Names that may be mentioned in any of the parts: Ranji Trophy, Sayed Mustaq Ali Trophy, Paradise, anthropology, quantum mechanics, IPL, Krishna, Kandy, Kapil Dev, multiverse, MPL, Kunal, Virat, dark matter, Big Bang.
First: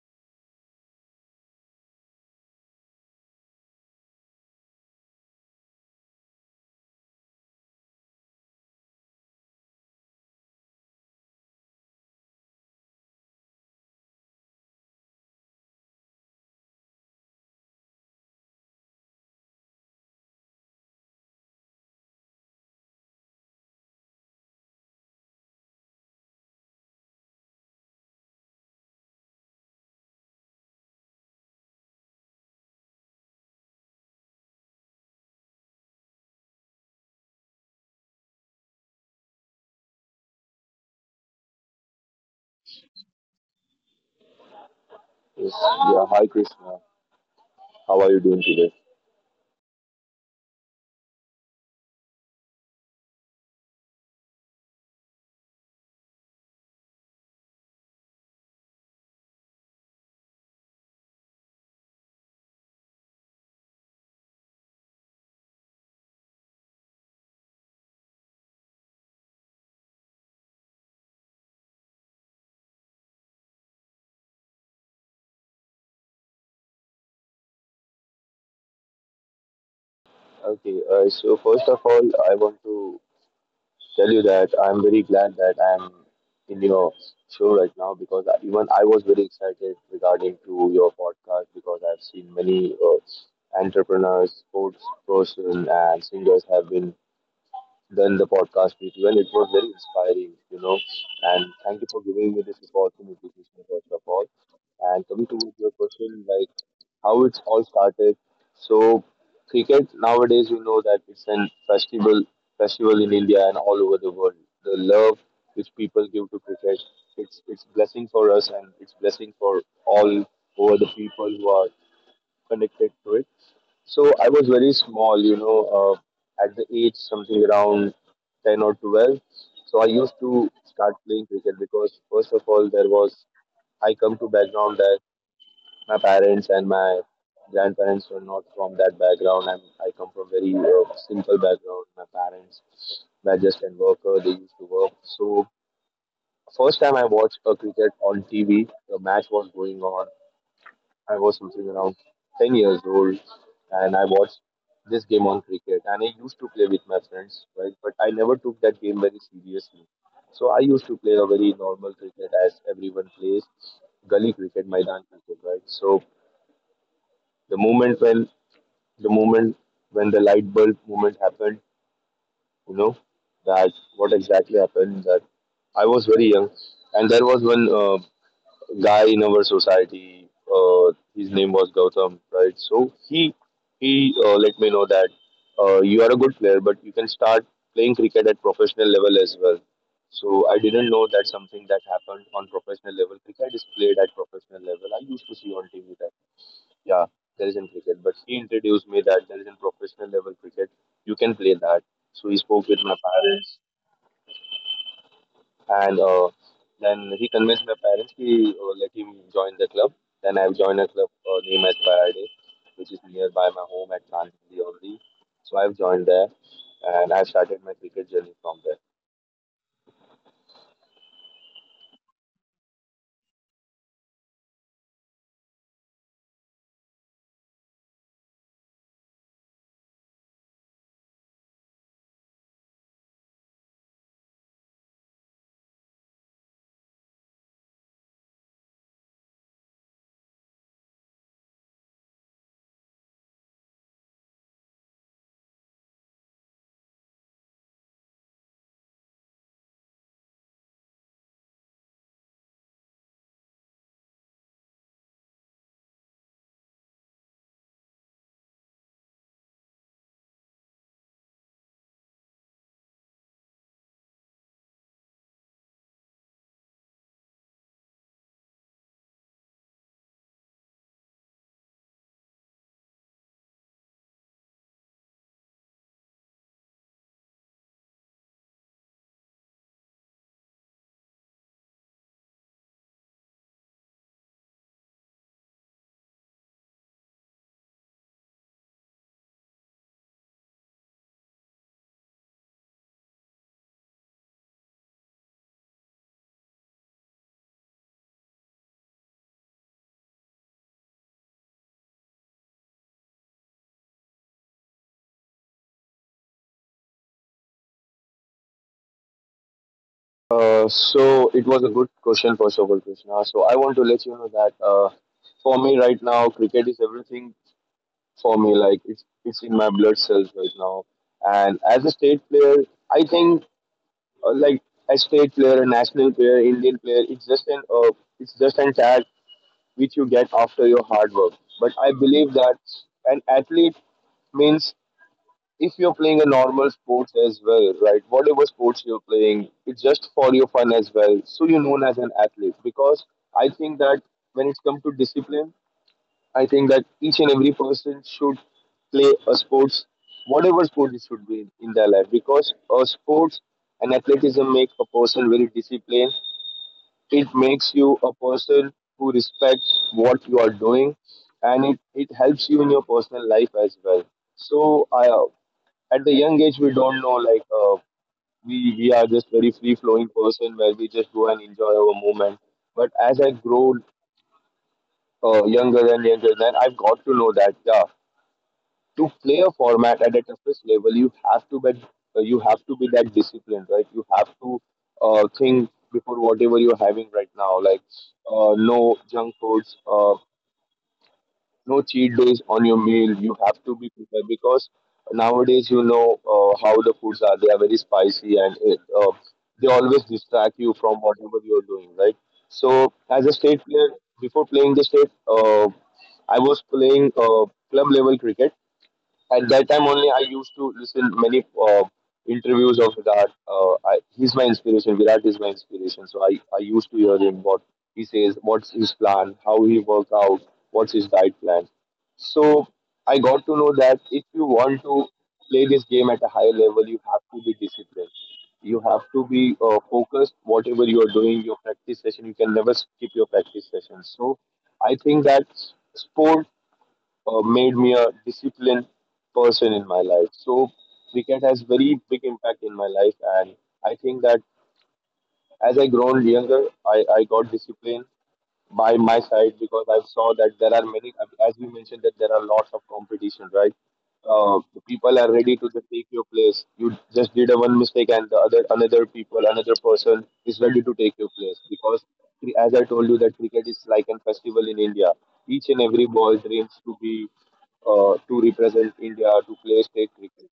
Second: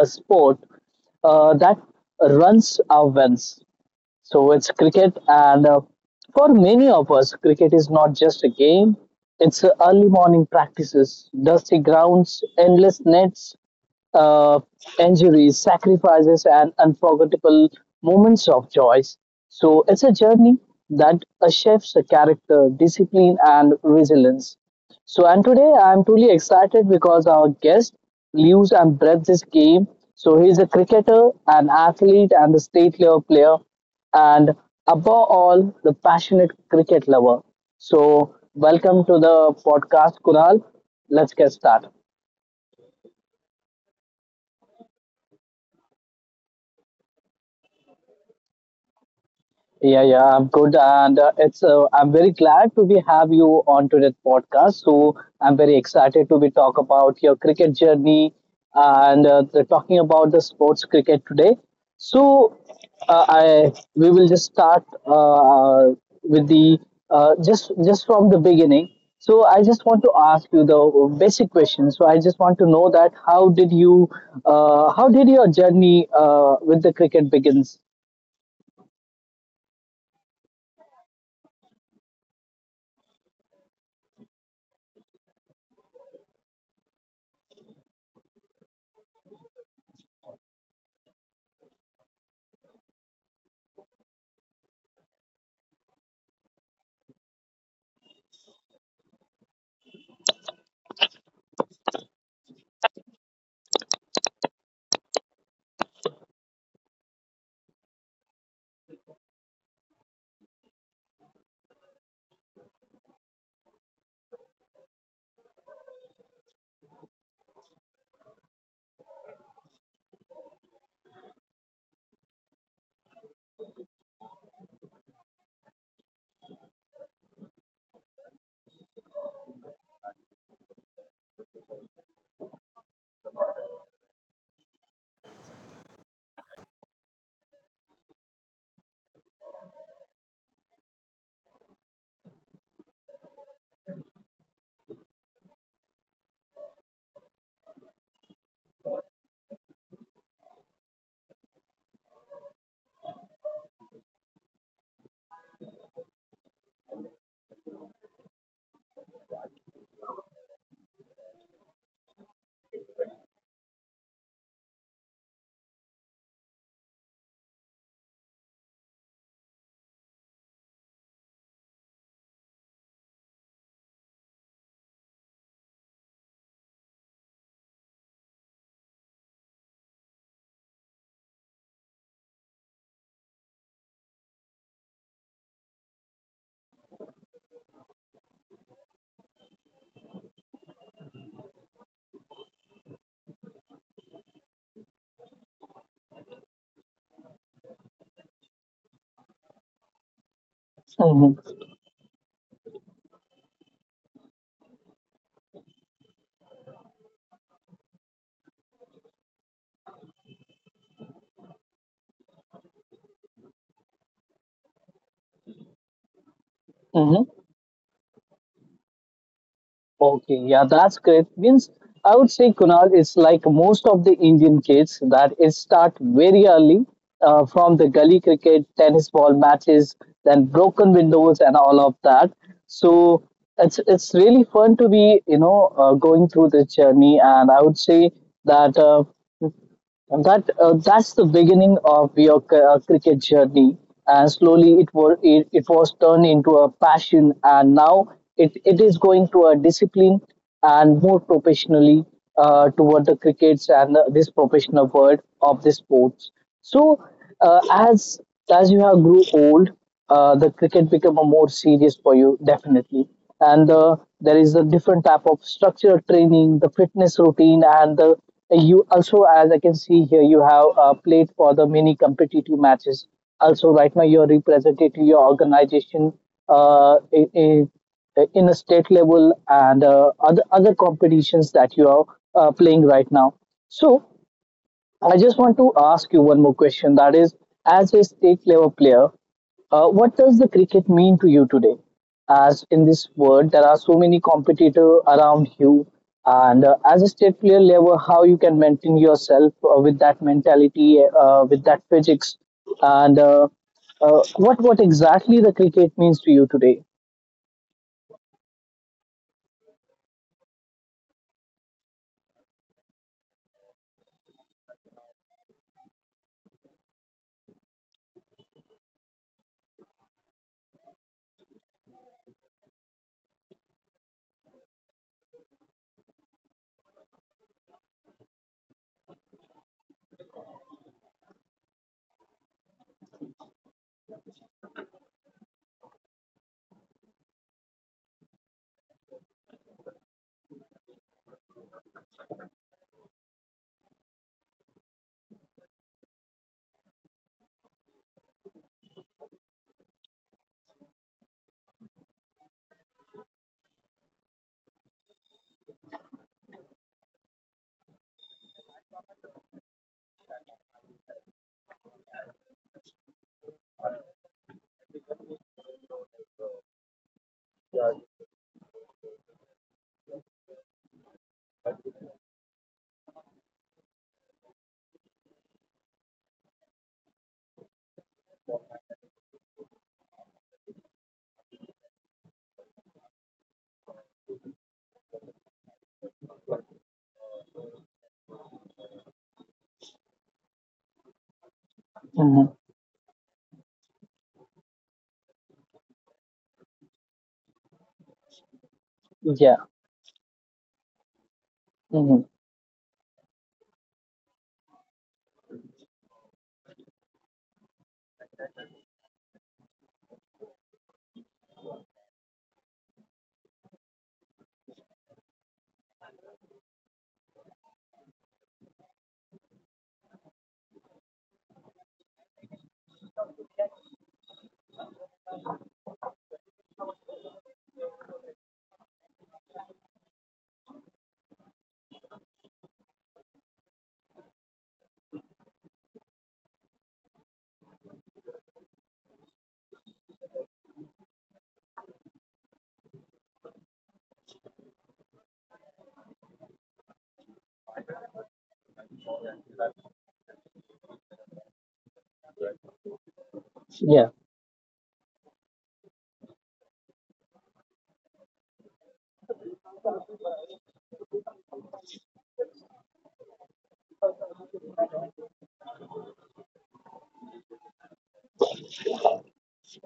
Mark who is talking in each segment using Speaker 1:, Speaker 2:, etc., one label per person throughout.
Speaker 1: a sport that runs our veins. So, it's cricket, and for many of us, cricket is not just a game, it's early morning practices, dusty grounds, endless nets, uh, injuries, sacrifices, and unforgettable moments of joy. So it's a journey that shapes the character, discipline, and resilience. So, and today I'm truly excited because our guest lives and breathes this game. So, he's a cricketer, an athlete, and a state level player, and above all, the passionate cricket lover. So, welcome to the podcast, Kunal. Let's get started.
Speaker 2: Yes. Yeah, hi Krishna. How are you doing today?
Speaker 1: Yeah, yeah, I'm good, and it's I'm very glad to be have you on today's podcast. So I'm very excited to be talk about your cricket journey and talking about the sports cricket today. So I we will just start with the just from the beginning. So I just want to ask you the basic question. So I just want to know that how did your journey with the cricket begins?
Speaker 2: Okay, so first of all, I want to tell you that I'm very glad that I'm in your show right now because even I was very excited regarding to your podcast because I've seen many entrepreneurs, sports person, and singers have been done the podcast with you, and it was very inspiring, you know. And thank you for giving me this opportunity, Krishna, first of all. And coming to your question, like how it's all started. So cricket nowadays, you know that it's an festival in India and all over the world. The love which people give to cricket, it's blessing for us and it's blessing for all over the people who are connected to it. So I was very small, you know, at the age something around 10 or 12. So I used to start playing cricket because, first of all, I come to background that my parents and my grandparents were not from that background. I come from very simple background. My parents were just an worker, they used to work. So first time I watched a cricket on TV, the match was going on I was something around 10 years old and I watched this game on cricket and I used to play with my friends, right? But I never took that game very seriously. So I used to play a very normal cricket as everyone plays, gully cricket, Maidan cricket, right? So the moment when the moment when the light bulb moment happened, you know, that what exactly happened that I was very young and there was one guy in our society. His name was Gautam, right? So he let me know that you are a good player, but you can start playing cricket at professional level as well. So I didn't know that something that happened on professional level. Cricket is played at professional level. I used to see on TV that yeah, there is in cricket, but he introduced me that there is in professional level cricket.
Speaker 1: Mm-hmm.
Speaker 2: You can play that. So he spoke with my parents. And Then he convinced my parents to let him join the club. Then I've joined a club named as Paradise, which is nearby my home at Kandy only. So I've joined there and
Speaker 1: Mm-hmm.
Speaker 2: I started my cricket journey from there.
Speaker 1: Okay, yeah, that's great. Means I would say Kunal it's like most of the Indian kids that it start very early from the gully cricket, tennis ball matches, then broken windows and all of that. So it's really fun to be going through this journey, and I would say that. And that's the beginning of your cricket journey, and slowly it was it was turned into a passion, and now it is going to a discipline and more professionally toward the crickets and this professional world of the sports. So uh, as as you have grew old, the cricket become a more serious for you definitely, and there is a different type of structural training, the fitness routine, and the you also as I can see here you have played for the many competitive matches. Also, right now you're representing your organization uh, in, in in a state level and other competitions that you are playing right now. So I just want to ask you one more question. That is, as a state level player, what does the cricket mean to you today? As in this world, there are so many competitors around you, and as a state player level, how you can maintain yourself with that mentality, with that physics, and what exactly the cricket means to you today?
Speaker 2: So it was a good question, first of all, Krishna. So I want to let you know that for me right now, cricket is everything for me. Like it's in my blood cells right now. And as a state player, I think like a state player, a national player, Indian player. It's just an tag which you get after your hard work. But I believe that an athlete means if you're playing a normal sports as well, right? Whatever sports you're playing, it's just for your fun as well. So you're known as an athlete because I think that when it comes to discipline, I think that each and every person should play a sports, whatever sport it should be in their life, because a sports and athleticism make a person very disciplined. It makes you a person who respects what you are doing, and it helps you in your personal life as well. So, at the young age, we don't know like we are just very free flowing person where we just go and enjoy our moment. But as I grow younger and younger, then I've got to know that yeah to play a format at the toughest level, you have to be that disciplined, right? You have to think before whatever you're having right now, like no junk foods, no cheat days
Speaker 1: Hmm.
Speaker 2: on your meal. You have to be prepared because nowadays you know how the foods are. They are very spicy and
Speaker 1: Yeah.
Speaker 2: they always distract you from whatever you're doing, right?
Speaker 1: Hmm.
Speaker 2: So as a state player, before playing the state, I was playing club level cricket at that time only I used to listen many interviews of Virat. He's my inspiration. Virat is my inspiration. So I used to hear him what he says, what's his plan, how he works out, what's his diet plan. So I got to know that if you want to play this game at a higher level, you have to be disciplined. You have to be focused. Whatever you are doing, your practice session, you can never skip your practice session. So I think that sport made me a disciplined person in my life. So cricket has very big impact in my life, and I think that as I grown younger, I got discipline by my side because I saw that there are many, as we mentioned, that there are lots of competition, right?
Speaker 1: Yeah.
Speaker 2: The people are ready to just take your place. You just did a one mistake, and the another person is ready to take your place because, as I told you, that cricket is like a festival in India. Each and every ball dreams to be to represent India to play state cricket.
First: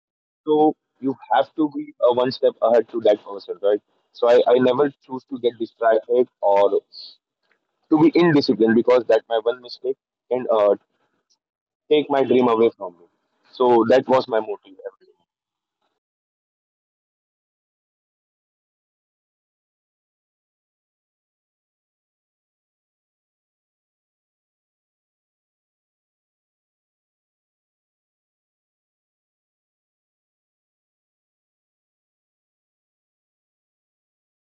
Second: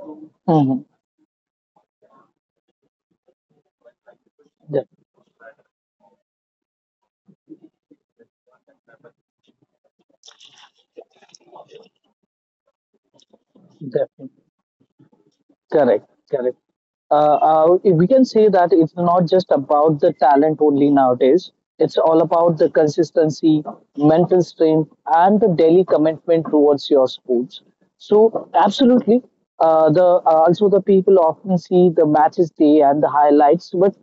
Speaker 2: So
Speaker 1: Hmm.
Speaker 2: you have to be a one step ahead to that person, right? So I never choose to get distracted or to be indisciplined because that my one mistake can take my dream away from me. So that was my
Speaker 1: Yeah.
Speaker 2: motive.
Speaker 1: Correct, correct. We can say that it's not just about the talent only nowadays. It's all about the consistency, mental strength, and the daily commitment towards your sports. So, absolutely, the also the people often see the matches day and the highlights, but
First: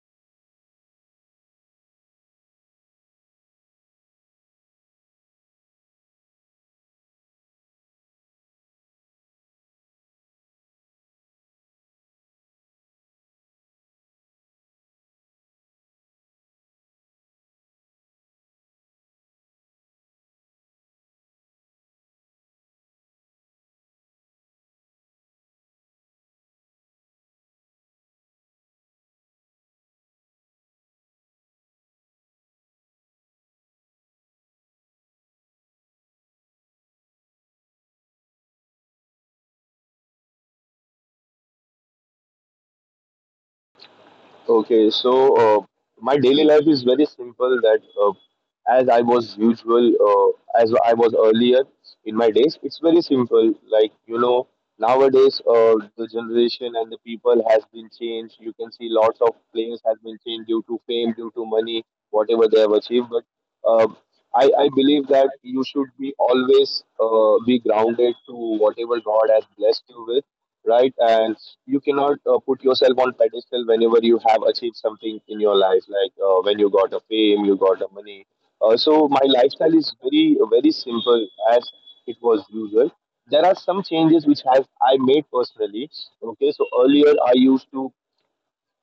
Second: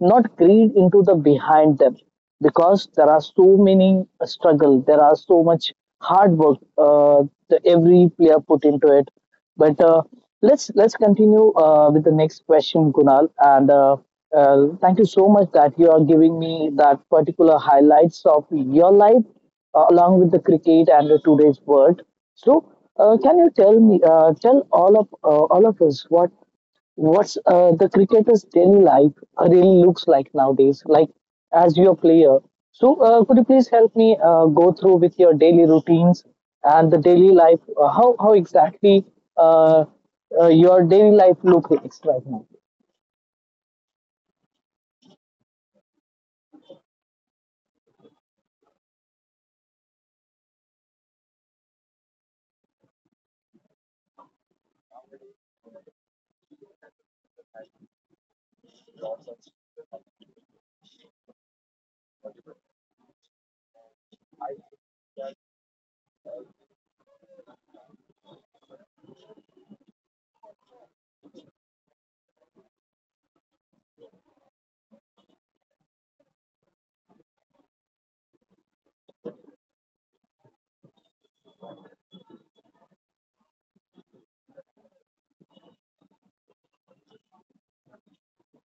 Speaker 1: not greed into the behind them because there are so many struggle there are so much hard work uh, the every player put into it but let's continue with the next question Kunal and thank you so much that you are giving me that particular highlights of your life along with the cricket and the today's world so can you tell all of us what's the cricketer's daily life really looks like nowadays, like as your player. So, could you please help me go through with your daily routines and the daily life? How exactly uh, your daily life look like right now?
Speaker 2: Okay, so my daily life is very simple. That as I was usual, As I was earlier in my days, it's very simple. Like you know, nowadays the generation and the people has been changed. You can see lots of players has been changed due to fame, due to money, whatever they have achieved. But uh, I believe that you should be always be grounded to whatever God has blessed you with, right? And you cannot put yourself on pedestal whenever you have achieved something in your life, like when you got a fame, you got a money. So my lifestyle is very very simple as it was usual. There are some changes which have I made personally. Okay, so earlier I used to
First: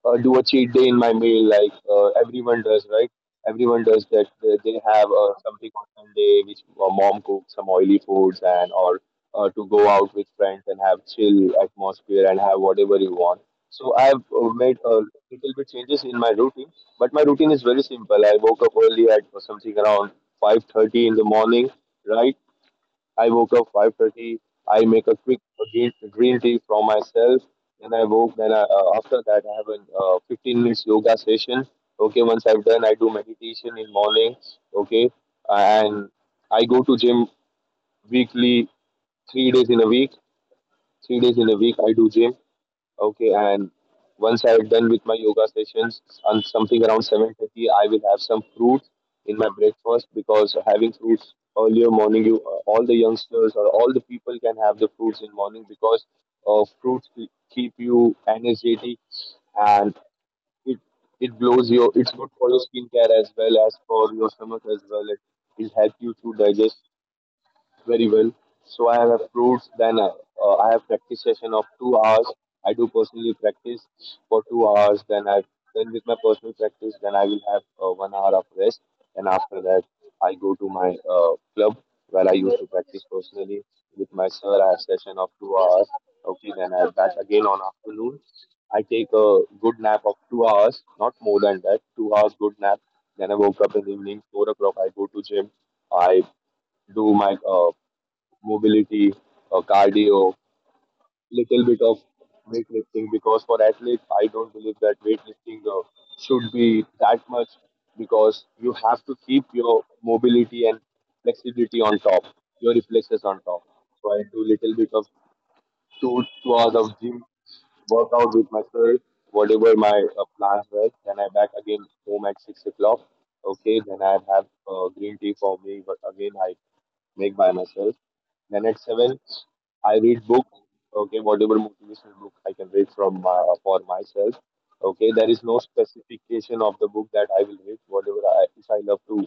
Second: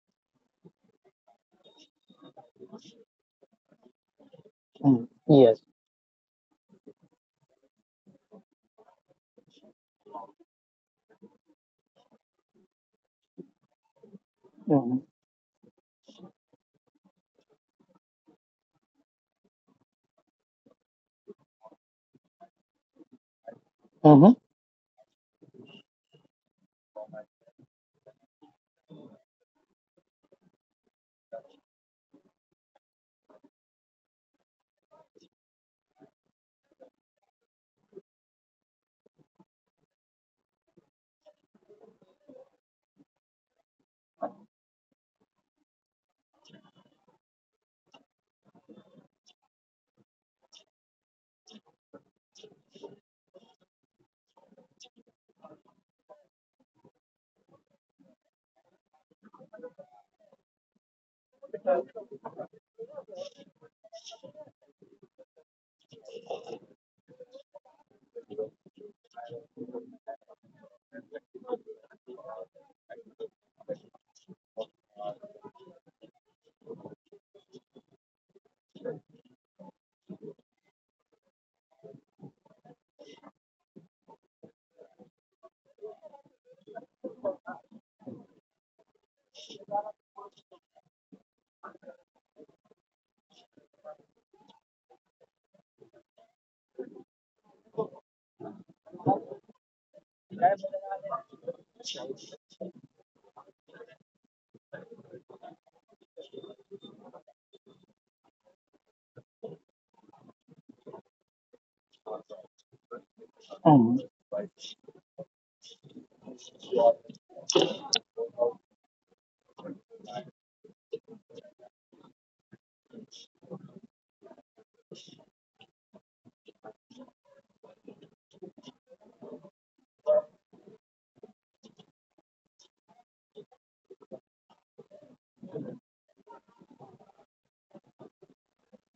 Speaker 2: do a cheat day in my meal like everyone does that they have
Speaker 1: Mm, yes.
Speaker 2: something on Sunday, which mom cooks some oily foods, and or to go out with friends and have chill atmosphere and have whatever you want. So I've made a
Speaker 1: Mm-hmm.
Speaker 2: little bit changes in my routine, but my routine is very simple. I woke up early at something around 5:30 in the morning, right? I woke up
Speaker 1: Mm-hmm.
Speaker 2: 5:30. I make a quick green tea for myself. Then I woke. Then after that, I have a 15 minutes yoga session. Okay, once I've done, I do meditation in morning. Okay, and I go to gym weekly, 3 days in a week. 3 days in a week, I do gym. Okay, and once I'm done with my yoga sessions, on something around 7:30, I will have some fruits in my breakfast because having fruits earlier morning, you all the youngsters or all the people can have the fruits in morning because keep you energetic and it it blows your. It's good for your skincare as well as for your stomach as well. It will help you to digest very well. So I have approved. Then I have practice session of 2 hours. I do personally practice for 2 hours. Then with my personal practice, then I will have 1 hour of rest. And after that, I go to my club where I used to practice personally with my sir. I have session of 2 hours. Okay, then I'm back again on afternoon. I take a good nap of 2 hours, not more than that. 2 hours good nap. Then I woke up in the evening, 4 o'clock. I go to gym. I do my mobility, cardio, little bit of weightlifting. Because for athletes, I don't believe that weightlifting should be that much because you have to keep your mobility and flexibility on top, your reflexes on top. So I
Speaker 1: Mm-hmm.
Speaker 2: do little bit of two hours of gym workout with myself, whatever my plans were. Then I back again home at 6 o'clock. Okay, then I have green tea for me. But again, I make by myself. Then at seven, I read books. Okay, whatever motivational book I can read for myself. Okay, there is no specification of the book that I will read. Whatever I if I love to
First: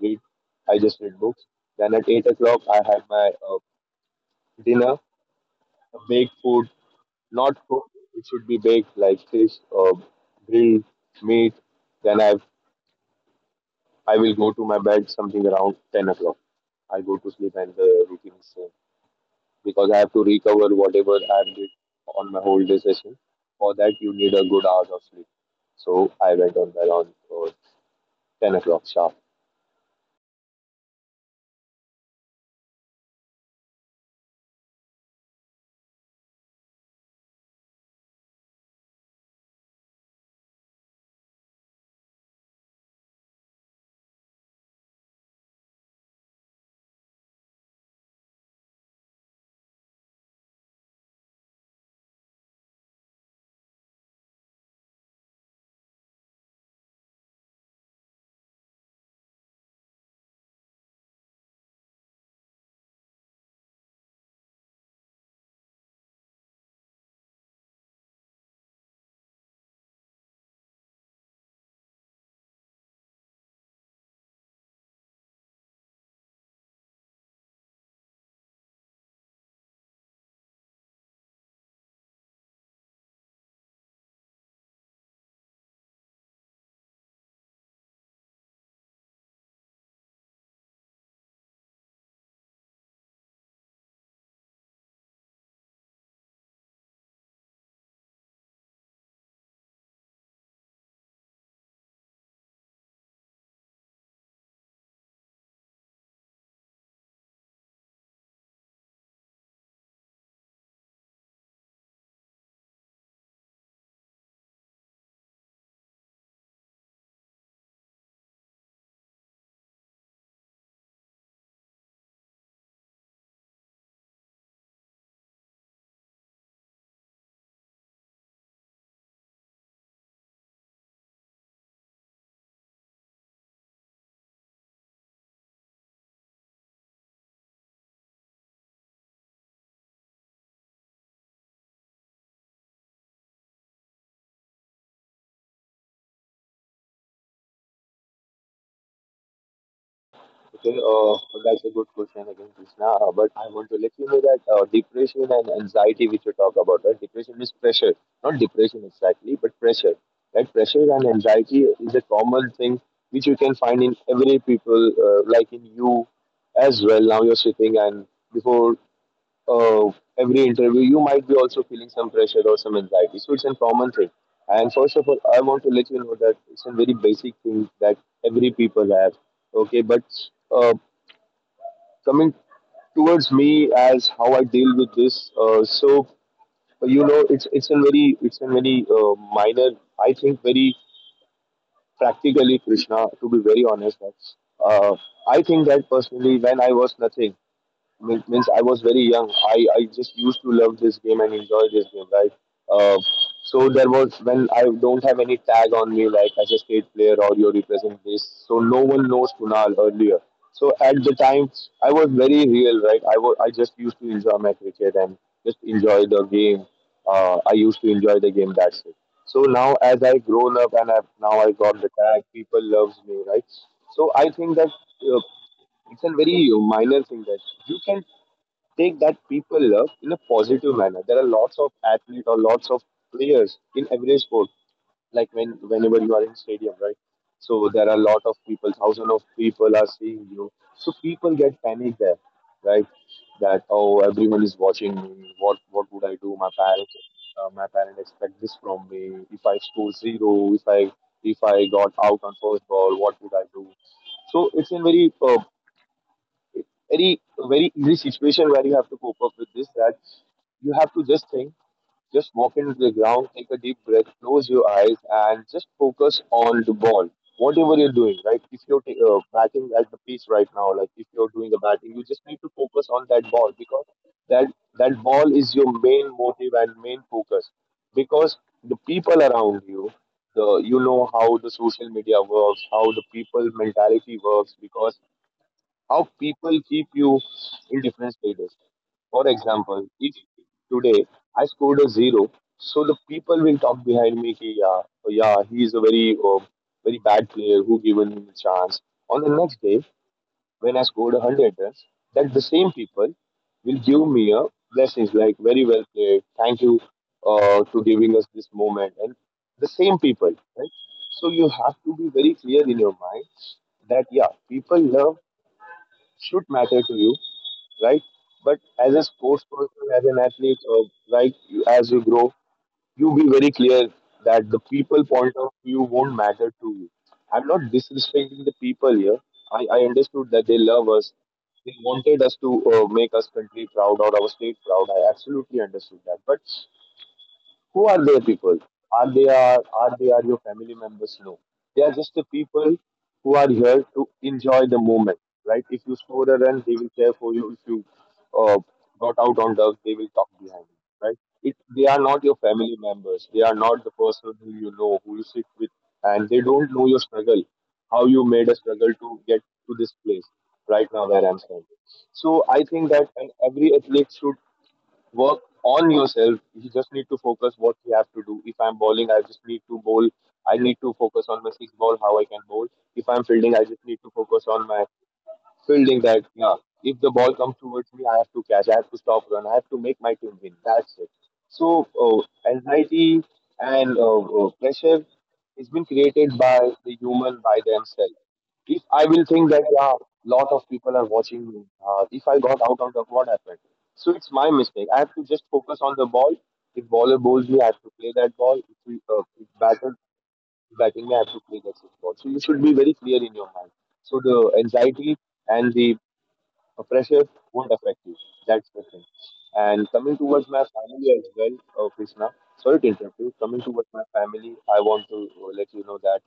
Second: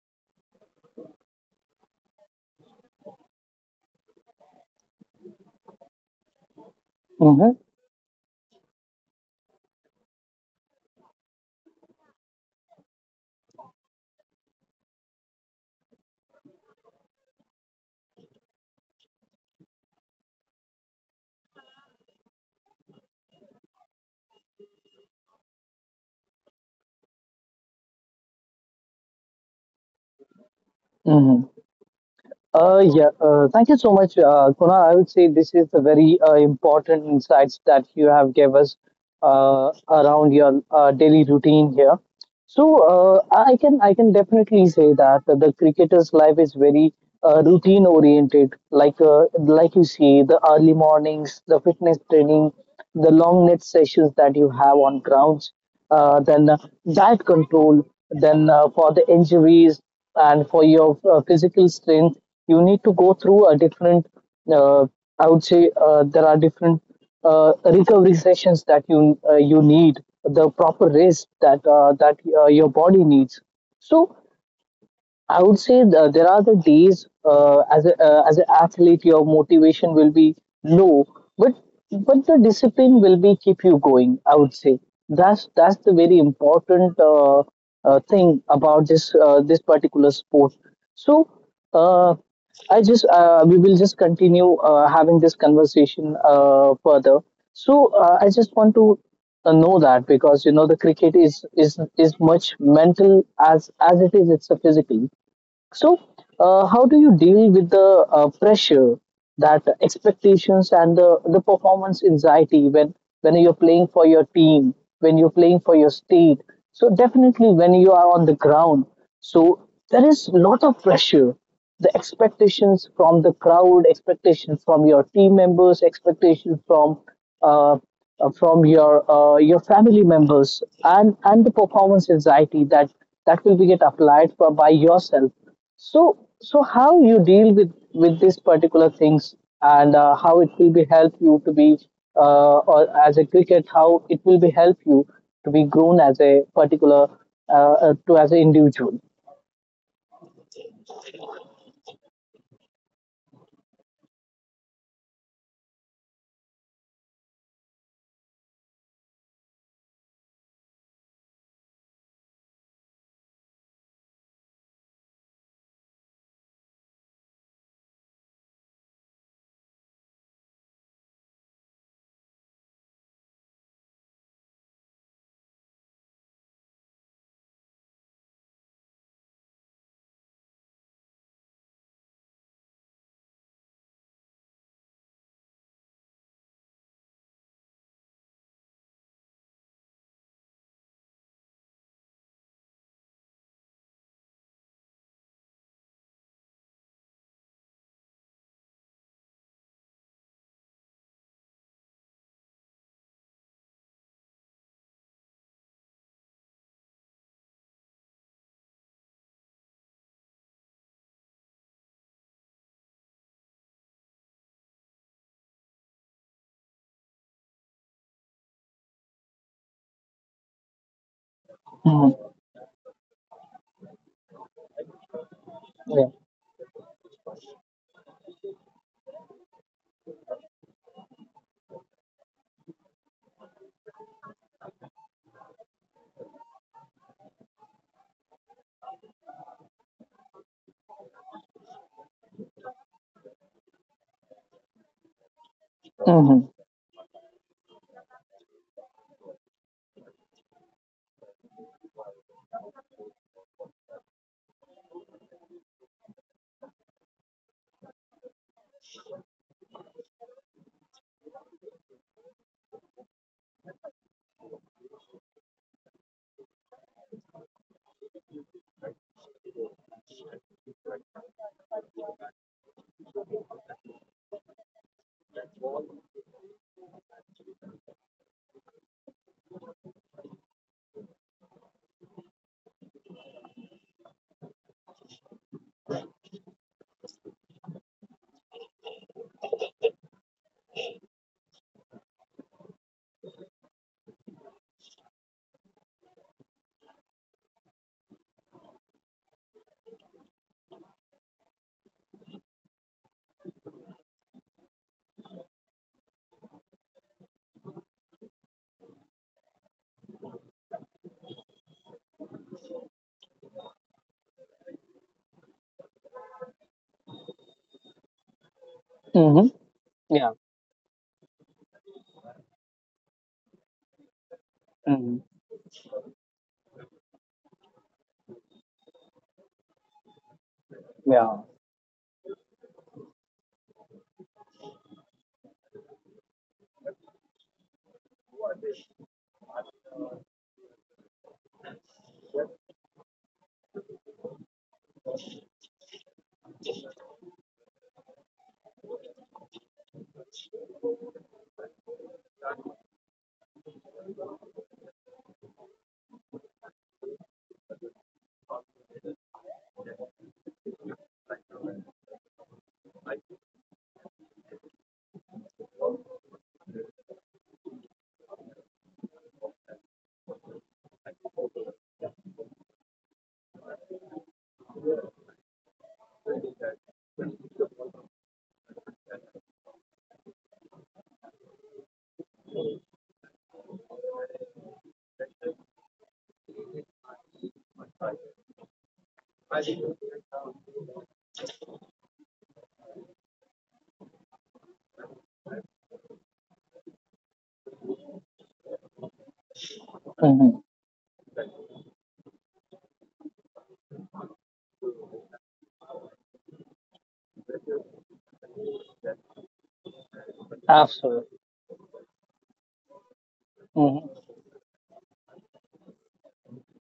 Speaker 2: read, I just read books. Then at 8 o'clock, I have my dinner, baked food,
Speaker 1: Mm-hmm.
Speaker 2: not cooked. It should be baked like fish or grilled meat. Then I will go to my bed something around 10 o'clock. I go to sleep and the routine is same, because I have to recover whatever I did on my whole day session. For that, you need a good hours of sleep. So I went on around 10 o'clock sharp.
Speaker 1: Mm-hmm. Yeah, thank you so much, Kunal. I would say this is the very important insights that you have gave us around your daily routine here. So I can definitely say that the cricketer's life is very routine oriented. Like you see the early mornings, the fitness training, the long net sessions that you have on grounds, then diet control, then for the injuries and for your physical strength, you need to go through a different uh, I would say there are different recovery sessions that you need, the proper rest that your body needs. So I would say there are the days as an athlete, your motivation will be low, but but the discipline will be keep you going. I would say that's the very important thing about this particular sport. So uh, I just we will just continue having this conversation further. So I just want to know that because you know the cricket is much mental as it's a physical so, how do you deal with the pressure, that expectations, and the performance anxiety when you're playing for your team, when you're playing for your state? So definitely when you are on the ground, so there is a lot of pressure. The expectations from the crowd, expectations from your team members, expectations uh, from your family members, and the performance anxiety that will be get applied for by yourself so, so how you deal with these particular things, and how it will be help you to be, or as a cricket, how it will be help you to be grown as a particular, to as an individual.
Speaker 2: Okay, uh, that's a good question again, Krishna. But I want to let you know that depression and anxiety, which you talk about, right? Depression is pressure, not depression exactly, but pressure. Right? Pressure and anxiety is a common thing which you can find in every people, like in you as well. Now you're sitting and before uh, every interview, you might be also feeling some pressure or some anxiety. So it's a common thing. And first of all, I want to let you know that it's a very basic thing that every people have. Okay, but uh, Coming towards me as how I deal with this, so you know, it's a very minor, I think, very practically Krishna. To be very honest, uh, I think that personally, when I was nothing means I was very young. I just used to love this game and enjoy this game, right? Uh, so there was when I don't have any tag on me like as a state player or you represent this, so no one knows Kunal earlier. So at the time, I was very real, right? I just used to enjoy my cricket and just enjoy the game. I used to enjoy the game. That's it. So now as I grown up and now I got
Speaker 1: Mhm.
Speaker 2: the tag, people loves me, right? So I think that. Uh,
Speaker 1: Yeah.
Speaker 2: it's a very minor thing that you can take that people love in a positive manner. There are lots of athletes or lots of players in every sport. Like when whenever you are in stadium, right? So there are a lot of people, thousands of people are seeing you. So people get panic there, right? That oh,
Speaker 1: Mm-hmm.
Speaker 2: everyone is watching me. What would I do? My parents expect this from me. If I score zero, if I got out on first ball, what would I do? So it's a very very easy situation where you have to cope up with this, that you have to just think, just walk into the ground, take a deep breath, close your eyes, and just focus on the ball whatever you're doing, right? If you're batting at the pitch right now, like if you're doing the batting, you just need to focus on that ball, because that that ball is your main motive and main focus, because the people around you, the you know how the social media works, how the people mentality works, because how people keep you in different status. For example, if today I scored a zero, so the people will talk behind me, ki, yeah, oh, yeah, he is a very bad player, who given him a chance. On the next day, when I scored 100 runs, that the same people will give me a blessings like very well played, thank you to giving us this moment, and the same people, right? So you have to be very clear in your mind that yeah, people love should matter to you, right?
Speaker 1: Mm-hmm.
Speaker 2: But as a
Speaker 1: Yeah.
Speaker 2: sports person, as an athlete, or like you, as you grow, you be very clear that the people point of view won't matter to you. I'm not disrespecting the people here. I understood that they love us. They wanted us to make us country proud or our state proud. I absolutely understood that. But who are their people? Are they are your family members? No, they are just the people who are here to enjoy the moment. Right? If you score a run, they will cheer for you. If you uh, got out on dubs, they will talk behind you. Right? It, they are not your family members. They are not the person who you know, who you sit with, and they don't know your struggle, how you made a struggle to get to this place right now where I'm standing. So I think that and every athlete should work on yourself. You just need to focus what you have to do. If I'm bowling, I just need to bowl. I need to focus on my six ball, how I can bowl. If I'm fielding, I just need to focus on my building that, yeah. If the ball comes towards me, I have to catch. I have to stop run. I have to make my team win. That's it. So anxiety and pressure has been created by the human by themselves. If I will think that yeah, lot of people are watching me. If I got out of the what happened? So it's my mistake. I have to just focus on the ball. If baller bowls me, I have to play that ball. If batter
Speaker 1: Mm-hmm.
Speaker 2: batting the absolutely gets his ball. So you should be very clear in your mind. So the anxiety and the pressure won't affect you. That's the thing. And coming towards my
Speaker 1: Absolutely.
Speaker 2: family as well, Krishna. Sorry to interrupt you.
Speaker 1: Mm-hmm.
Speaker 2: Coming towards my family, I want to let you know that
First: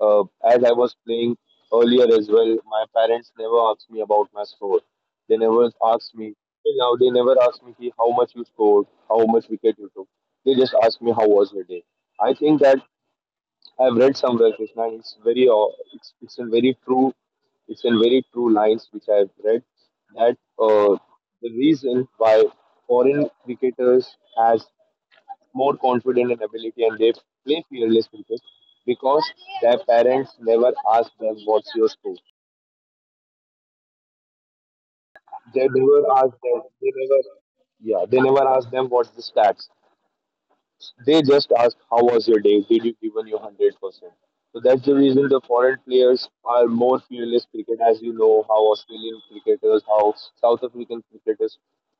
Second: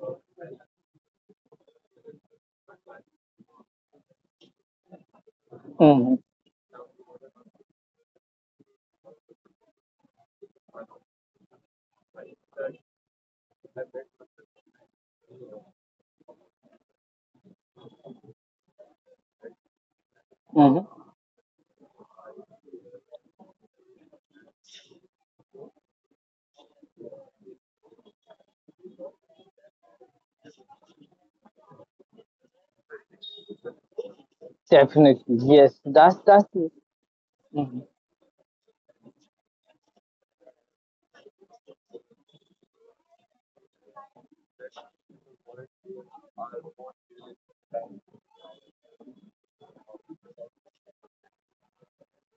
Speaker 2: uh, as I was playing earlier as well, my parents never asked me about my score. They never asked
Speaker 1: Mm-hmm.
Speaker 2: me. Till now, they never asked me, "Ki, how much you scored, how much wicket you took. They just asked me how was your day. I think that I've read somewhere, Krishna, and it's very, it's in very true, it's in very true lines which I've read, that uh,
Speaker 1: Mm-hmm.
Speaker 2: the reason why foreign cricketers has more confidence and ability and they play fearless cricket because their parents never ask them what's your score.
Speaker 1: Definitely.
Speaker 2: They
Speaker 1: Yes.
Speaker 2: never
Speaker 1: That's
Speaker 2: ask
Speaker 1: that's.
Speaker 2: them. They never, yeah, they never ask them what's the stats. They just ask, how was your day? Did you give your 100%? So that's the reason the foreign players are more fearless cricket, as you know, how Australian cricketers, how South African cricketers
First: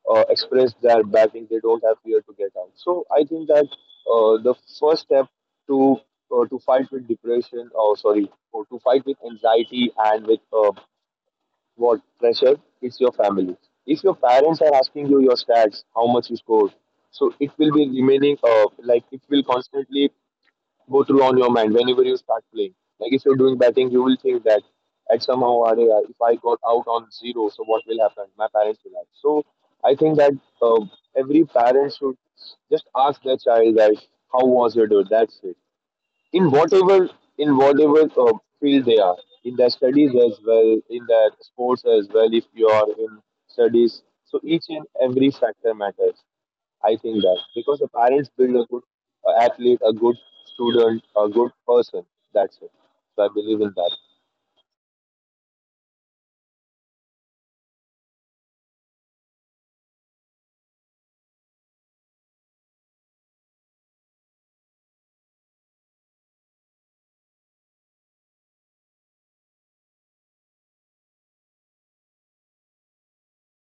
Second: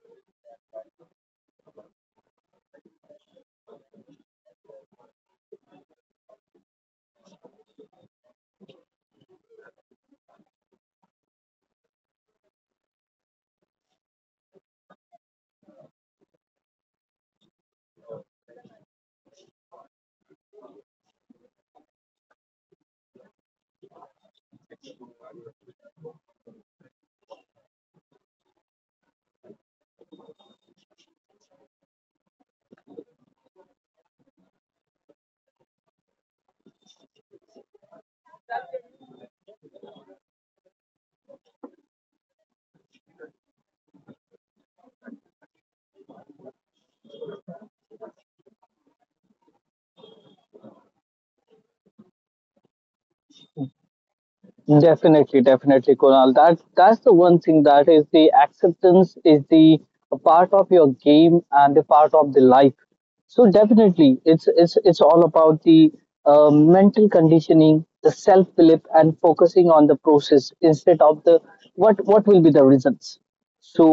Speaker 2: express their batting. They don't have fear to get out. So I think that the first step to to fight with depression, or sorry, or to fight with anxiety and with what pressure? It's your family. If your parents are asking you your stats, how much you scored, so it will be remaining like it will constantly go through on your mind whenever you start playing. Like if you're doing batting, you will think that at somehow if I got out on zero, so what will happen? My parents will ask. So I think that uh, every parent should just ask their child that how was your day? That's it, in whatever, in whatever field they are, in their studies as well, in their sports as well. If you are in studies, so each and every factor matters. I think that, because the parents build a good athlete, a good student, a good person. That's it. So I believe in that.
Speaker 1: Definitely, definitely, Kunal. That's the one thing that is the acceptance is the a part of your game and a part of the life. So definitely, it's all about the mental conditioning, the self belief, and focusing on the process instead of the what will be the results. So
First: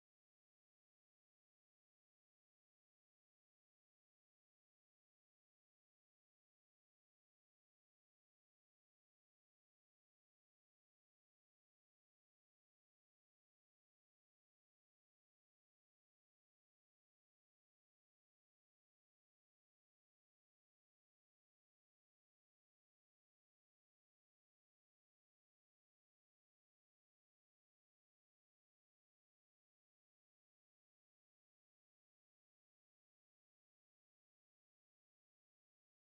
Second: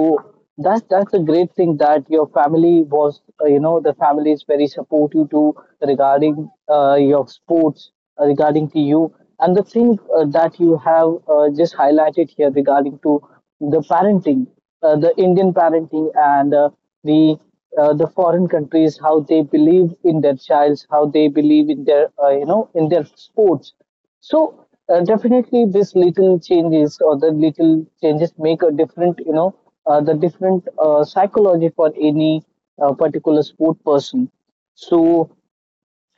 Speaker 1: that's a great thing that your family was, you know, the family is very supportive to regarding your sports, regarding to you, and the thing that you have just highlighted here regarding to the parenting, the Indian parenting, and the the foreign countries how they believe in their childs, how they believe in their you know in their sports. So definitely, this little changes or the little changes make a different, the different psychology for any particular sport person. So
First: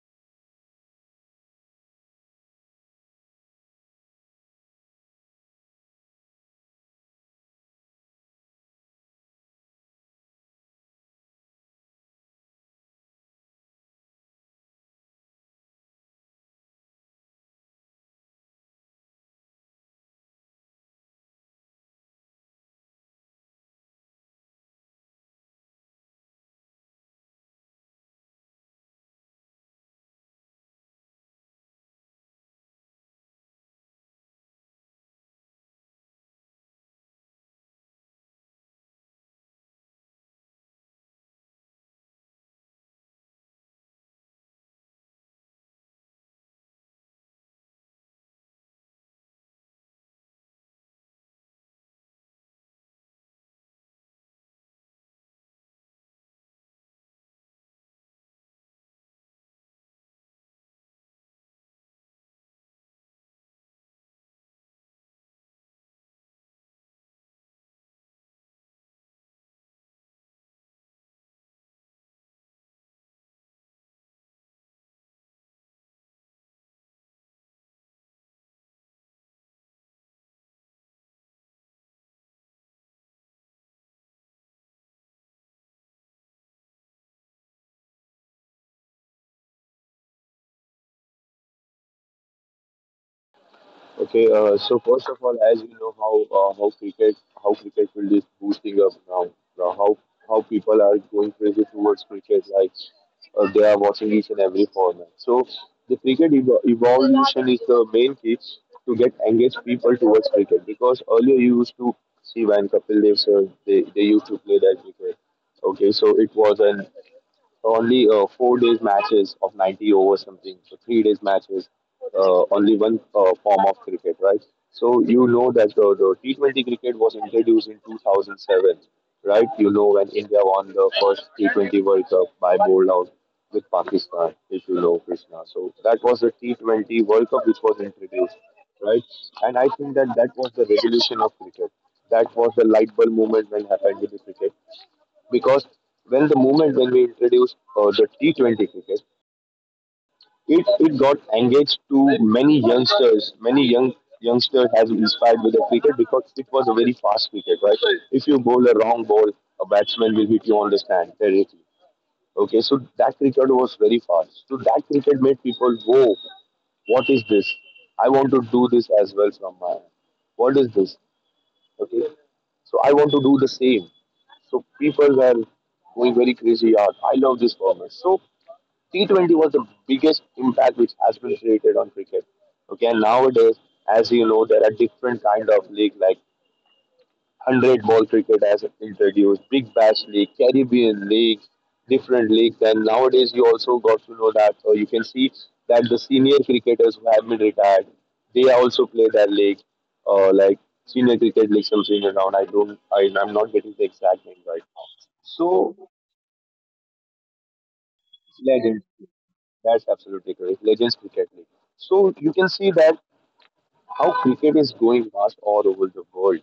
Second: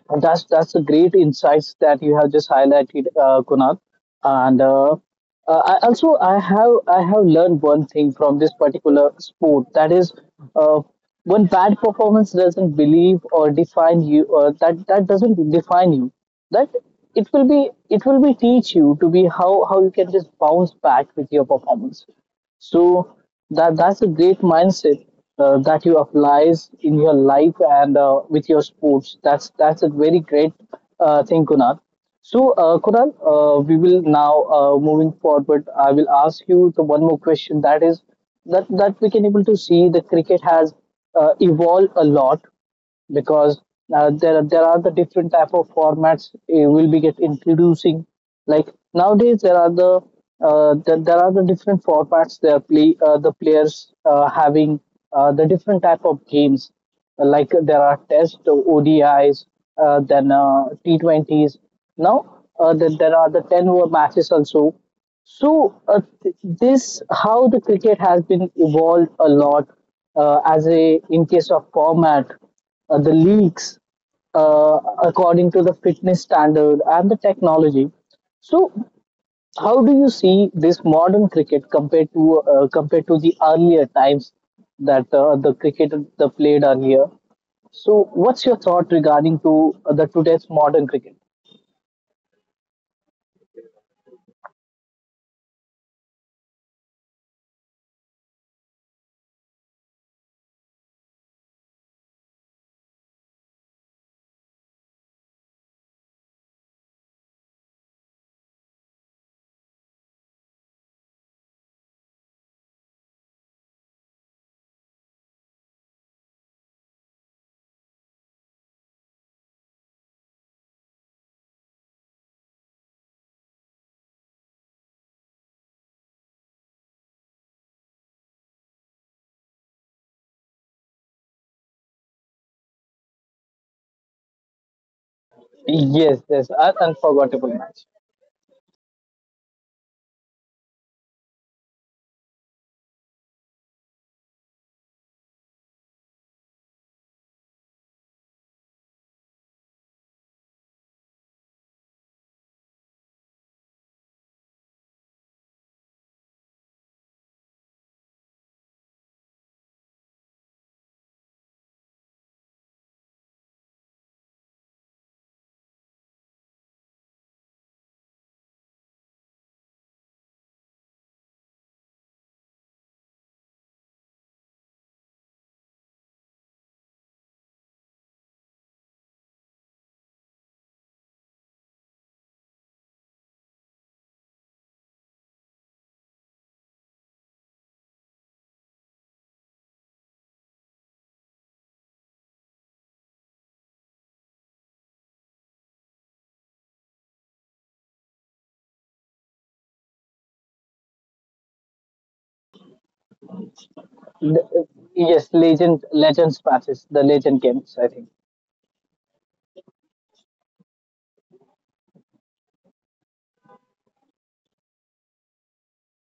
Speaker 1: and that's a great insights that you have just highlighted, Kunal. And I have learned one thing from this particular sport that is, uh, one bad performance doesn't believe or define you, or that doesn't define you. That it will be teach you to be how you can just bounce back with your performance. So that's a great mindset that you applies in your life and with your sports. That's a very great thing, Kunal. So Kunal, we will now moving forward. I will ask you the one more question. That is that we can able to see the cricket has evolved a lot because there are the different type of formats will be get introducing. Like nowadays, there are the different formats. They are play the players having the different type of games. Like there are Test ODIs, then T20s. Now there are the 10 over matches also so this how the cricket has been evolved a lot as a in case of format, the leagues uh, according to the fitness standard and the technology. So how do you see this modern cricket compared to the earlier times that the cricket the played earlier? So what's your thought regarding to the today's modern cricket?
Speaker 2: Okay, so first of all, as you know how how cricket field is boosting up now, now how how people are going crazy towards cricket, like they are watching each and every format. So the cricket evolution is the main key to get engaged people towards cricket, because earlier you used to see when Kapil Dev sir, they used to play that cricket. Okay, so it was an only 4 days matches of 90 overs something, so 3 days matches, only one form of cricket, right? So you know that the T20 cricket was introduced in 2007, right? You know when India won the first T20 world cup by bowled out with Pakistan, if you know, Krishna. So that was
Speaker 1: Yes,
Speaker 2: the
Speaker 1: yes, an
Speaker 2: T20 world cup
Speaker 1: unforgettable
Speaker 2: which was
Speaker 1: match.
Speaker 2: introduced, right? And I think that that was the revolution of cricket. That was the light bulb moment when happened with the cricket, because when the moment when we introduced the T20 cricket, it got engaged to many youngsters. Many youngsters has inspired with the cricket because it was a very fast cricket, right? If you bowl a wrong ball, a batsman will hit you on the stand directly. Okay, so that cricket was very fast. So that cricket made people go, what is this? I want to do this as well from my end. What is this? Okay, so I want to do the same. So people were going very crazy. "Yeah, I love this format." So T20 was the biggest impact which has been created on cricket. Okay, and nowadays, as you know, there are different kind of league like 100 ball cricket as introduced, big bash league, Caribbean league, different leagues. And nowadays, you also got to know that, or you can see that the senior cricketers who have been retired, they also play that league, like senior cricket league, some senior round. I don't, I, I'm not getting the exact name right now.
Speaker 1: The- yes,
Speaker 2: So,
Speaker 1: legends patches. The legend games, I think.
Speaker 2: legends, that's absolutely correct, legends cricket league. So you can see that how cricket is going fast all over the world.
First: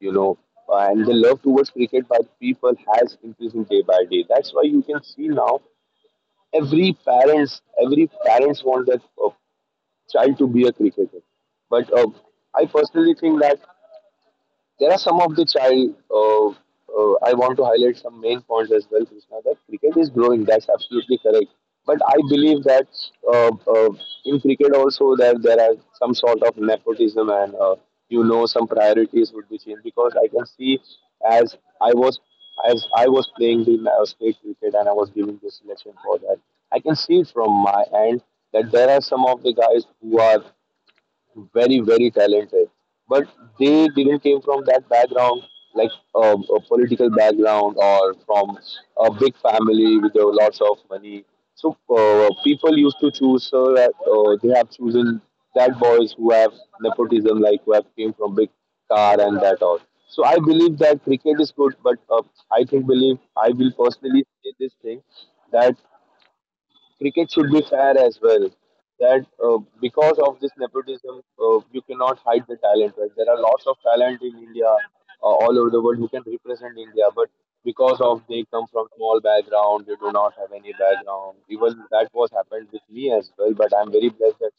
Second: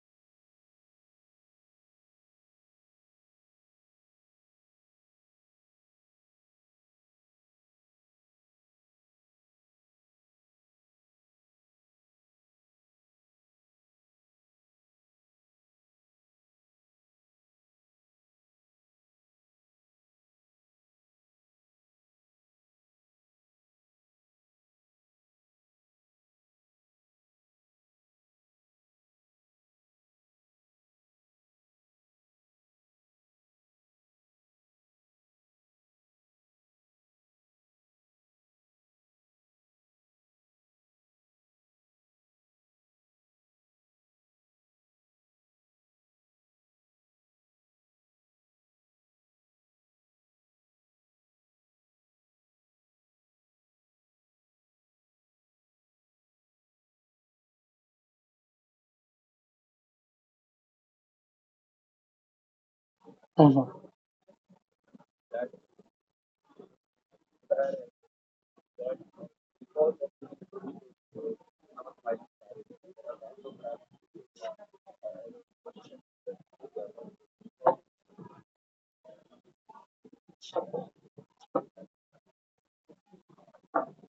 Speaker 2: You know, and the love towards cricket by the people has increasing day by day. That's why you can see now every parents want their child to be a cricketer. But I personally think that there are some of which I want to highlight some main points as well, Krishna. That cricket is growing. That's absolutely correct. But I believe that uh, uh, in cricket also there are some sort of nepotism and you know some priorities would be changed because I can see as I was as I was playing the state cricket and I was giving the selection for that. I can see from my end that there are some of the guys who are very very talented but they didn't came from that background like a political background or from a big family with lots of money. So people used to choose her they have chosen that boys who have nepotism like who have came from big car and that all. So I believe that cricket is good, but I think believe I will
Speaker 1: Hmm.
Speaker 2: personally say this thing that cricket should be fair as well. That because of this nepotism, you cannot hide the talent. Right? There are lots of talent in India, all over the world, who can represent India, but because of they come from small background, they do not have any background. Even that was happened with me as well. But I'm very blessed that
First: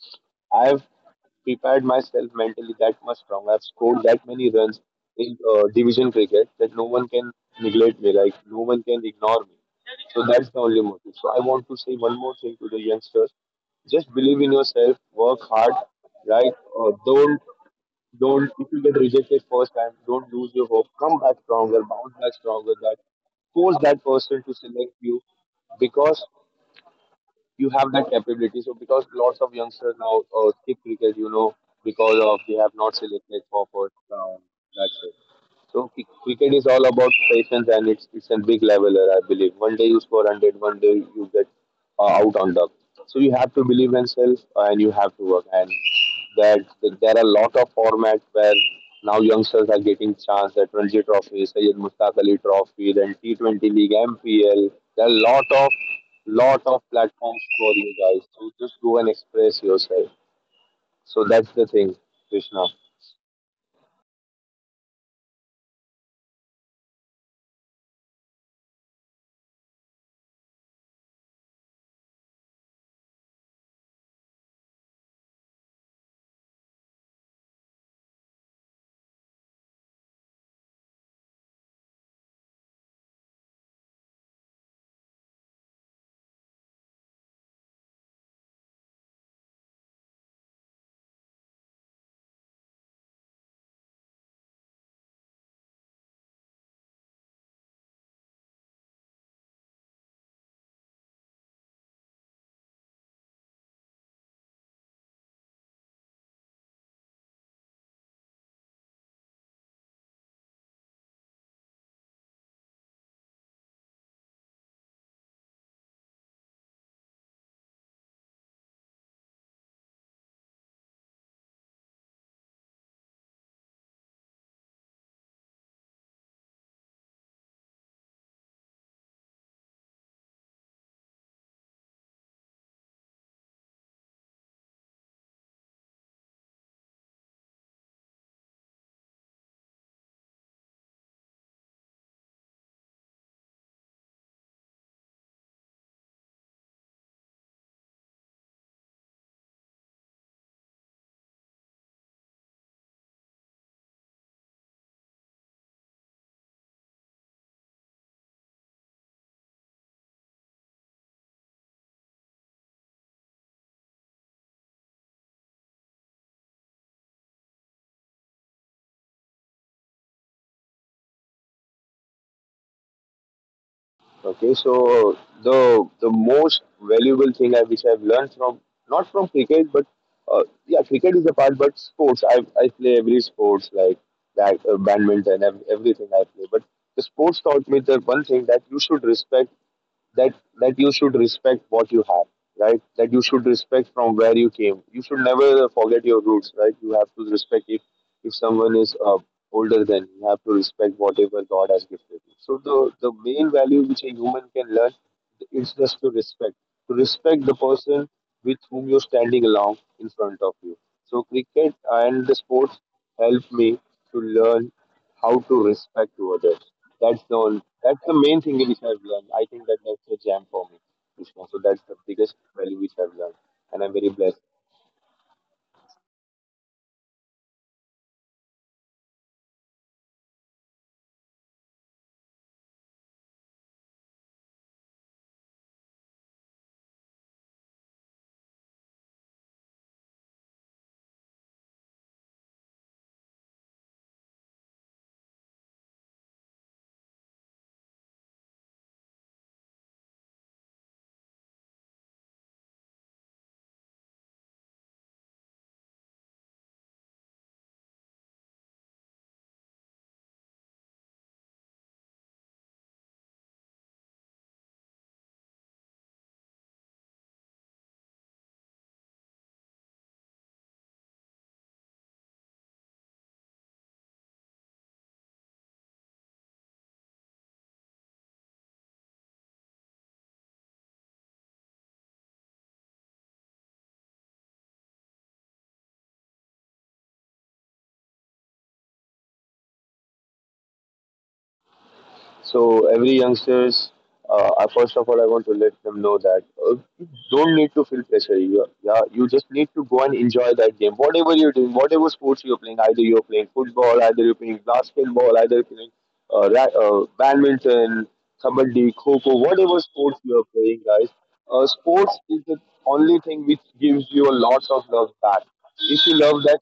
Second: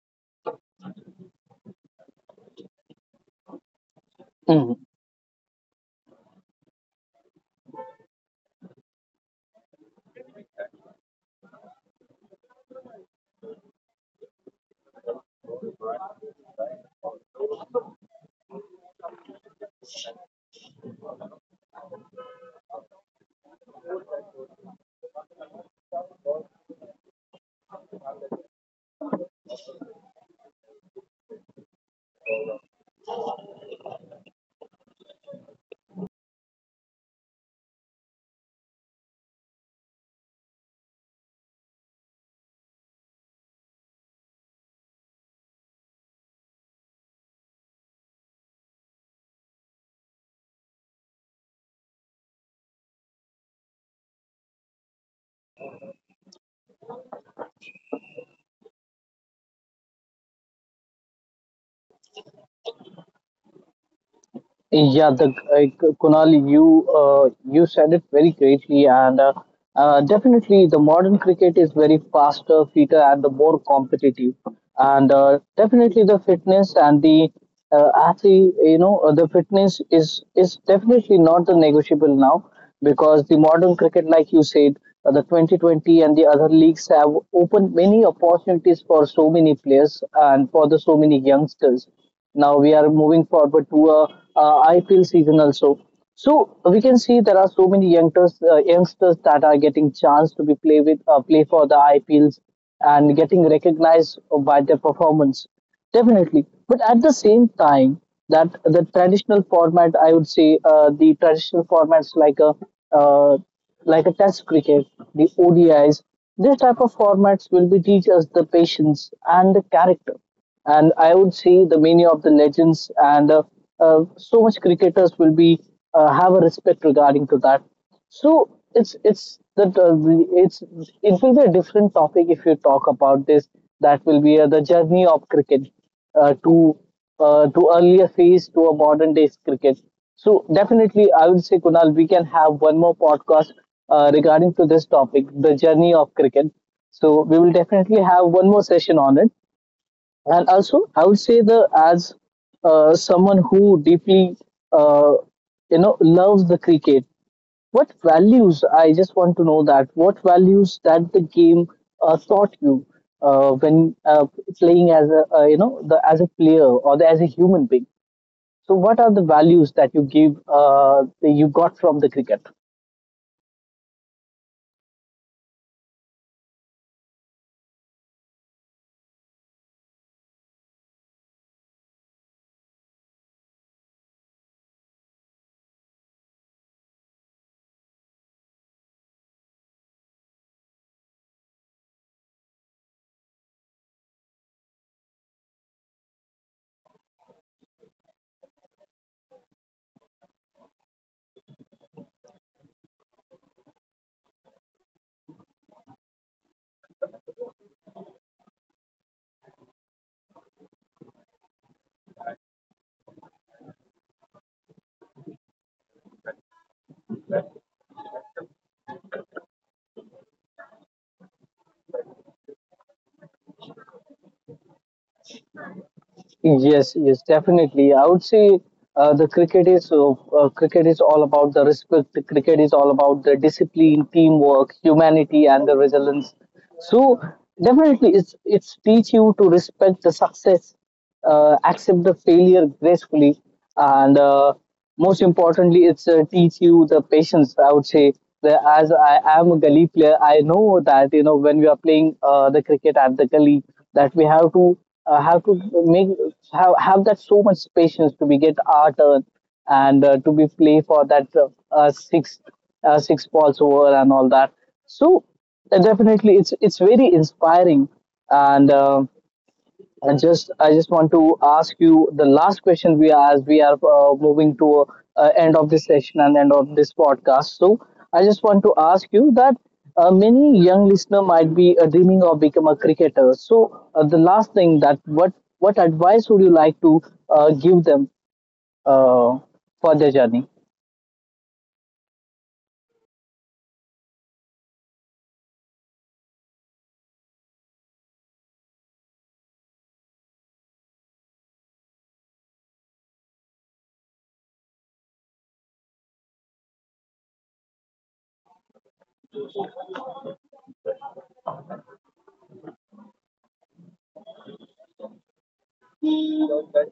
Speaker 2: I have prepared myself mentally that much strong. I've scored that many
Speaker 1: Hmm.
Speaker 2: runs in division cricket that no one can neglect me, like no one can ignore me. So that's the only motive. So I want to say one more thing to the youngsters: just believe in yourself, work hard, right? Don't if you get rejected first time, don't lose your hope. Come back stronger, bounce back stronger. That force that person to select you because you have that capability. So because lots of youngsters now skip cricket, you know, because of they have not selected for first round. That's it. So cricket is all about patience, and it's a big leveler, I believe. One day you score hundred, one day you get out on the. So you have to believe in self, and you have to work. And that there are a lot of formats where now youngsters are getting chance at Ranji Trophy, Sayed Mustaq Ali Trophy, then T20 League, MPL. There are a lot of platforms for you guys. So just go and express yourself. So that's the thing, Krishna.
Speaker 1: Yeah, the Kunal, you you said it very greatly, and definitely the modern cricket is very faster, fitter, and the more competitive, and definitely the fitness and the athlete, the fitness is definitely not the negotiable now because the modern cricket, like you said, the 2020 and the other leagues have opened many opportunities for so many players and for the so many youngsters now we are moving forward to a IPL season also. So we can see there are so many youngsters, youngsters that are getting chance to be play with play for the IPLs and getting recognized by their performance. Definitely, but at the same time, that the traditional format, I would say, the traditional formats uh, like a Test cricket, the ODIs, this type of formats will be teach us the patience and the character. And I would say the many of the legends and so much cricketers will be have a respect regarding to that. So it's that it's it will be a different topic if you talk about this. That will be the journey of cricket uh, to to earlier phase to a modern day cricket. So definitely, I would say Kunal, we can have one more podcast regarding to this topic, the journey of cricket. So we will definitely have one more session on it. And also I would say the as someone who deeply uh, you know loves the cricket. What values, I just want to know that what values that the game taught you when playing as a you know the as a player or the, as a human being. So what are the values that you give that you got from the cricket?
Speaker 2: Okay, so the most valuable thing I which I've learned from, not from cricket, but yeah, cricket is a part, but sports. I play every sports like that, badminton, everything I play. But the sports taught me the one thing that you should respect, that that you should respect what you have, right? That you should respect from where you came. You should never forget your roots. Right? You have to respect. If someone is older than you, you have to respect whatever god has gifted you. So the main value which a human can learn is just to respect, to respect the person with whom you're standing along in front of you. So cricket and the sports help me to learn how to respect to others. That's the only, that's the main thing which I've learned. I think that that's the jam for me, Krishna. So that's the biggest value which I've learned, and I'm very blessed.
Speaker 1: Yes, yes, definitely. I would say the cricket is all about the respect. The cricket is all about the discipline, teamwork, humanity, and the resilience. So definitely, it's teach you to respect the success, accept the failure gracefully, and most importantly, it's teach you the patience. I would say that as I am a gully player, I know that you know when we are playing the cricket at the gully, that we have to make have that so much patience to be get our turn and to be play for that uh, six six balls over and all that. So definitely, it's very inspiring. And. I just want to ask you the last question. We are as we are moving to end of this session and end of this podcast. So I just want to ask you that many young listener might be dreaming of become a cricketer. So the last thing that what advice would you like to give them uh, for their journey?
Speaker 2: So every youngsters, first of all, I want to let them know that you don't need to feel pressure. You, yeah, you just need to go and enjoy that game. Whatever you're doing, whatever sports you're playing, either you're playing football, either you're playing basketball, either you're playing badminton, kabaddi, kho-kho, whatever sports you are playing, guys. Sports is the only thing which gives you a lot of love back. If you love that,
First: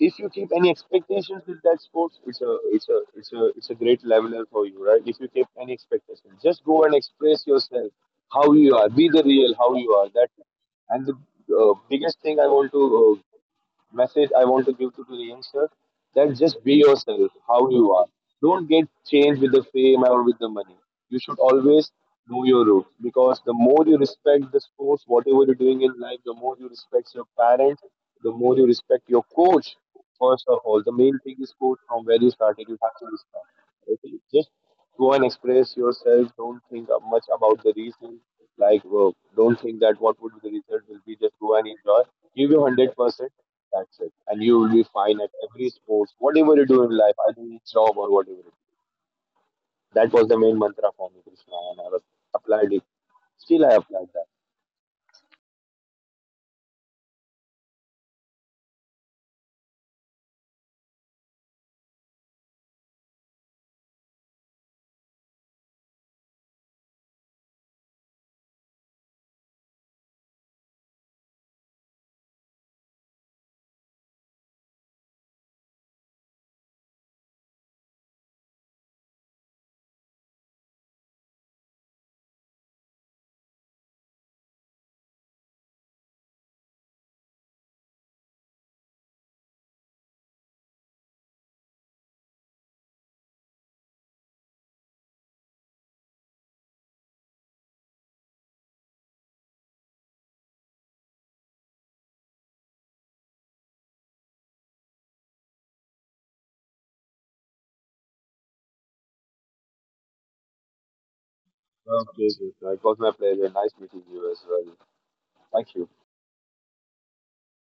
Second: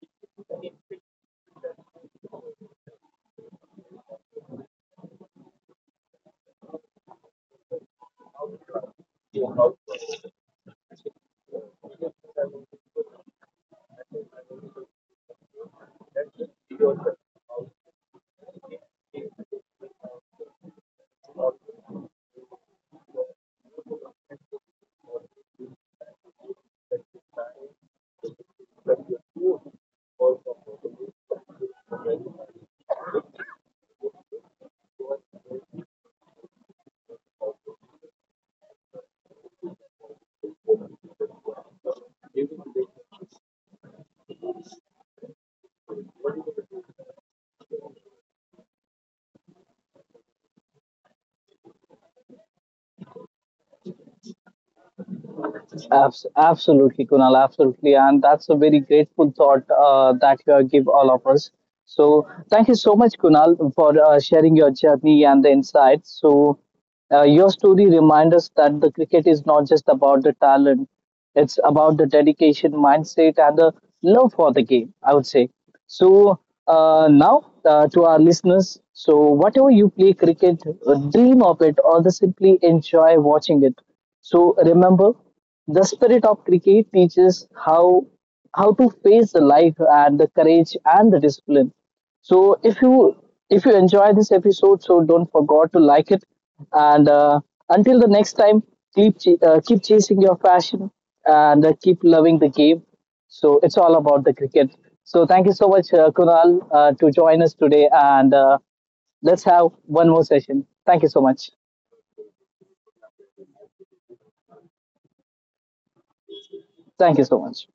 Speaker 2: if you keep any expectations with that sports, it's a great leveler for you, right? If you keep any expectations, just go and express yourself how you are, be the real how you are. That and the biggest thing I want to message I want to give to the youngsters, that just be yourself, how you are. Don't get changed with the fame or with the money. You should always know your roots because the more you respect the sports, whatever you're doing in life, the more you respect your parents, the more you respect your coach. First of all, the main thing is coach from where you started. You have to respect. Okay? Just go and express yourself. Don't think of much about the reason. Like, well, don't think that what would be the result will be. Just go and enjoy. Give you 100%, that's it. And you will be fine at every sports, whatever you do in life, I think it's job or whatever it is. That was the main mantra for me, Krishna, and applied it. Still, I applied that.
Speaker 1: Absolutely, Kunal, absolutely. And that's a very grateful thought that you give all of us. So, thank you so much, Kunal, for sharing your journey and the insights. So, your story reminds us that the cricket is not just about the talent, it's about the dedication, mindset, and the love for the game, I would say. So, now to our listeners, so whatever you play cricket, dream of it or the simply enjoy watching it. So remember, the spirit of cricket teaches how to face the life and the courage and the discipline. So if you enjoy this episode, so don't forget to like it. And Until the next time, keep chasing your passion and keep loving the game. So it's all about the cricket. So thank you so much, Kunal, to join us today, and let's have one more session. Thank you so much.
Speaker 2: Okay, okay. So it was my pleasure. Nice meeting you as well. Thank you.
Speaker 1: Thank you so much.